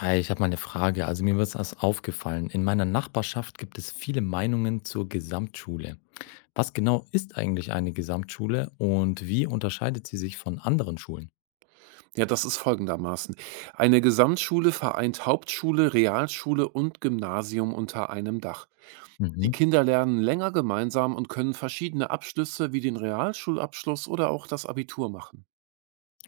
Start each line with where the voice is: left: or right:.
left: Hi, ich habe mal eine Frage. Also mir ist das aufgefallen. In meiner Nachbarschaft gibt es viele Meinungen zur Gesamtschule. Was genau ist eigentlich eine Gesamtschule und wie unterscheidet sie sich von anderen Schulen?
right: Ja, das ist folgendermaßen. Eine Gesamtschule vereint Hauptschule, Realschule und Gymnasium unter einem Dach. Die
left: Mhm.
right: Kinder lernen länger gemeinsam und können verschiedene Abschlüsse wie den Realschulabschluss oder auch das Abitur machen.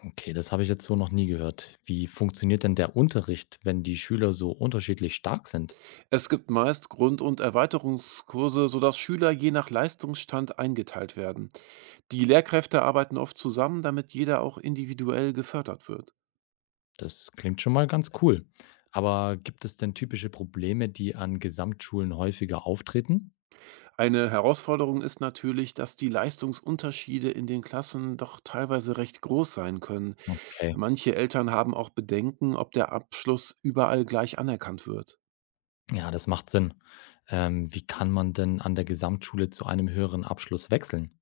left: Okay, das habe ich jetzt so noch nie gehört. Wie funktioniert denn der Unterricht, wenn die Schüler so unterschiedlich stark sind?
right: Es gibt meist Grund- und Erweiterungskurse, sodass Schüler je nach Leistungsstand eingeteilt werden. Die Lehrkräfte arbeiten oft zusammen, damit jeder auch individuell gefördert wird.
left: Das klingt schon mal ganz cool. Aber gibt es denn typische Probleme, die an Gesamtschulen häufiger auftreten?
right: Eine Herausforderung ist natürlich, dass die Leistungsunterschiede in den Klassen doch teilweise recht groß sein können.
left: Okay.
right: Manche Eltern haben auch Bedenken, ob der Abschluss überall gleich anerkannt wird.
left: Ja, das macht Sinn. Wie kann man denn an der Gesamtschule zu einem höheren Abschluss wechseln?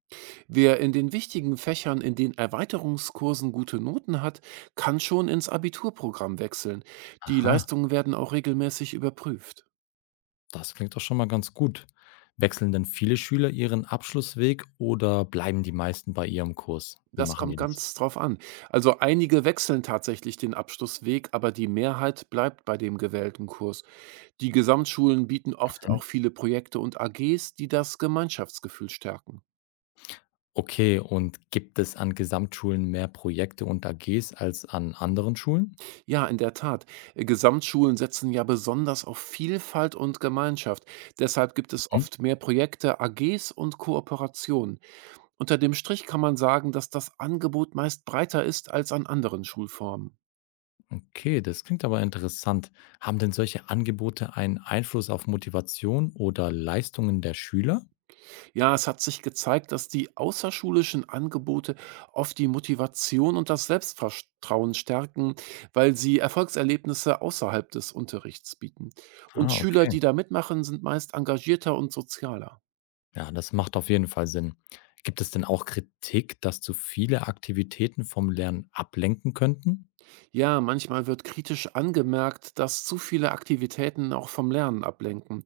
right: Wer in den wichtigen Fächern in den Erweiterungskursen gute Noten hat, kann schon ins Abiturprogramm wechseln. Die
left: Aha.
right: Leistungen werden auch regelmäßig überprüft.
left: Das klingt doch schon mal ganz gut. Wechseln denn viele Schüler ihren Abschlussweg oder bleiben die meisten bei ihrem Kurs? Wie
right: Das
left: machen
right: kommt
left: die das?
right: ganz drauf an. Also einige wechseln tatsächlich den Abschlussweg, aber die Mehrheit bleibt bei dem gewählten Kurs. Die Gesamtschulen bieten oft
left: Mhm.
right: auch viele Projekte und AGs, die das Gemeinschaftsgefühl stärken.
left: Okay, und gibt es an Gesamtschulen mehr Projekte und AGs als an anderen Schulen?
right: Ja, in der Tat. Gesamtschulen setzen ja besonders auf Vielfalt und Gemeinschaft. Deshalb gibt es
left: Mhm.
right: oft mehr Projekte, AGs und Kooperationen. Unter dem Strich kann man sagen, dass das Angebot meist breiter ist als an anderen Schulformen.
left: Okay, das klingt aber interessant. Haben denn solche Angebote einen Einfluss auf Motivation oder Leistungen der Schüler?
right: Ja, es hat sich gezeigt, dass die außerschulischen Angebote oft die Motivation und das Selbstvertrauen stärken, weil sie Erfolgserlebnisse außerhalb des Unterrichts bieten. Und
left: Ah,
right: Schüler, die
left: okay.
right: da mitmachen, sind meist engagierter und sozialer.
left: Ja, das macht auf jeden Fall Sinn. Gibt es denn auch Kritik, dass zu viele Aktivitäten vom Lernen ablenken könnten?
right: Ja, manchmal wird kritisch angemerkt, dass zu viele Aktivitäten auch vom Lernen ablenken.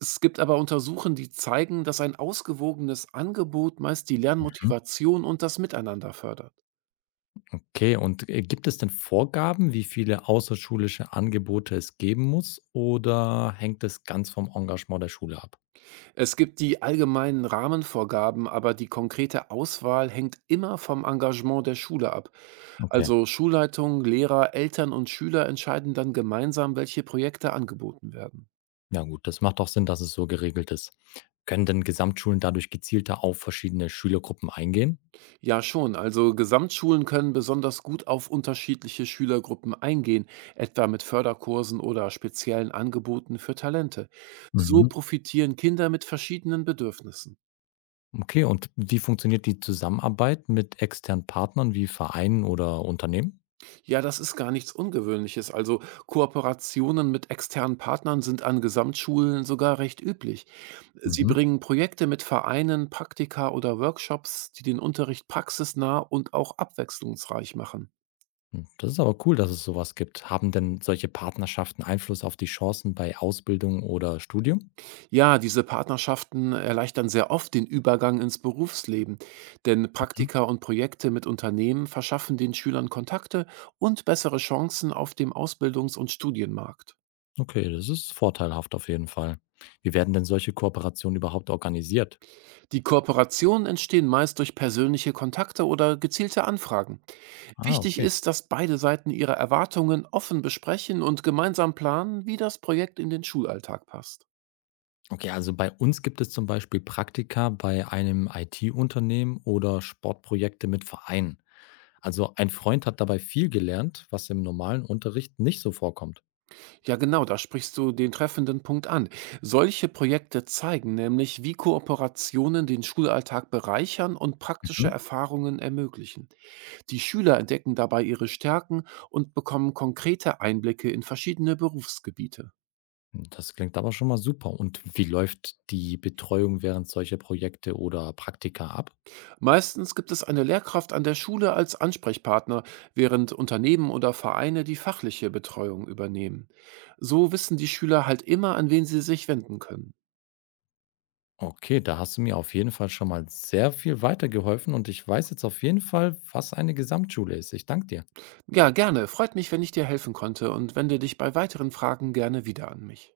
right: Es gibt aber Untersuchungen, die zeigen, dass ein ausgewogenes Angebot meist die
left: Mhm.
right: Lernmotivation und das Miteinander fördert.
left: Okay, und gibt es denn Vorgaben, wie viele außerschulische Angebote es geben muss oder hängt es ganz vom Engagement der Schule ab?
right: Es gibt die allgemeinen Rahmenvorgaben, aber die konkrete Auswahl hängt immer vom Engagement der Schule ab.
left: Okay.
right: Also Schulleitung, Lehrer, Eltern und Schüler entscheiden dann gemeinsam, welche Projekte angeboten werden.
left: Ja gut, das macht auch Sinn, dass es so geregelt ist. Können denn Gesamtschulen dadurch gezielter auf verschiedene Schülergruppen eingehen?
right: Ja, schon. Also Gesamtschulen können besonders gut auf unterschiedliche Schülergruppen eingehen, etwa mit Förderkursen oder speziellen Angeboten für Talente. So
left: Mhm.
right: profitieren Kinder mit verschiedenen Bedürfnissen.
left: Okay, und wie funktioniert die Zusammenarbeit mit externen Partnern wie Vereinen oder Unternehmen?
right: Ja, das ist gar nichts Ungewöhnliches. Also Kooperationen mit externen Partnern sind an Gesamtschulen sogar recht üblich. Sie
left: Mhm.
right: bringen Projekte mit Vereinen, Praktika oder Workshops, die den Unterricht praxisnah und auch abwechslungsreich machen.
left: Hm, das ist aber cool, dass es sowas gibt. Haben denn solche Partnerschaften Einfluss auf die Chancen bei Ausbildung oder Studium?
right: Ja, diese Partnerschaften erleichtern sehr oft den Übergang ins Berufsleben, denn
left: Mhm.
right: Praktika und Projekte mit Unternehmen verschaffen den Schülern Kontakte und bessere Chancen auf dem Ausbildungs- und Studienmarkt.
left: Okay, das ist vorteilhaft auf jeden Fall. Wie werden denn solche Kooperationen überhaupt organisiert?
right: Die Kooperationen entstehen meist durch persönliche Kontakte oder gezielte Anfragen.
left: Ah,
right: Wichtig
left: okay.
right: ist, dass beide Seiten ihre Erwartungen offen besprechen und gemeinsam planen, wie das Projekt in den Schulalltag passt.
left: Okay, also bei uns gibt es zum Beispiel Praktika bei einem IT-Unternehmen oder Sportprojekte mit Vereinen. Also ein Freund hat dabei viel gelernt, was im normalen Unterricht nicht so vorkommt.
right: Ja, genau, da sprichst du den treffenden Punkt an. Solche Projekte zeigen nämlich, wie Kooperationen den Schulalltag bereichern und
left: Mhm.
right: praktische Erfahrungen ermöglichen. Die Schüler entdecken dabei ihre Stärken und bekommen konkrete Einblicke in verschiedene Berufsgebiete.
left: Das klingt aber schon mal super. Und wie läuft die Betreuung während solcher Projekte oder Praktika ab?
right: Meistens gibt es eine Lehrkraft an der Schule als Ansprechpartner, während Unternehmen oder Vereine die fachliche Betreuung übernehmen. So wissen die Schüler halt immer, an wen sie sich wenden können.
left: Okay, da hast du mir auf jeden Fall schon mal sehr viel weitergeholfen und ich weiß jetzt auf jeden Fall, was eine Gesamtschule ist. Ich danke dir.
right: Ja, gerne. Freut mich, wenn ich dir helfen konnte und wende dich bei weiteren Fragen gerne wieder an mich.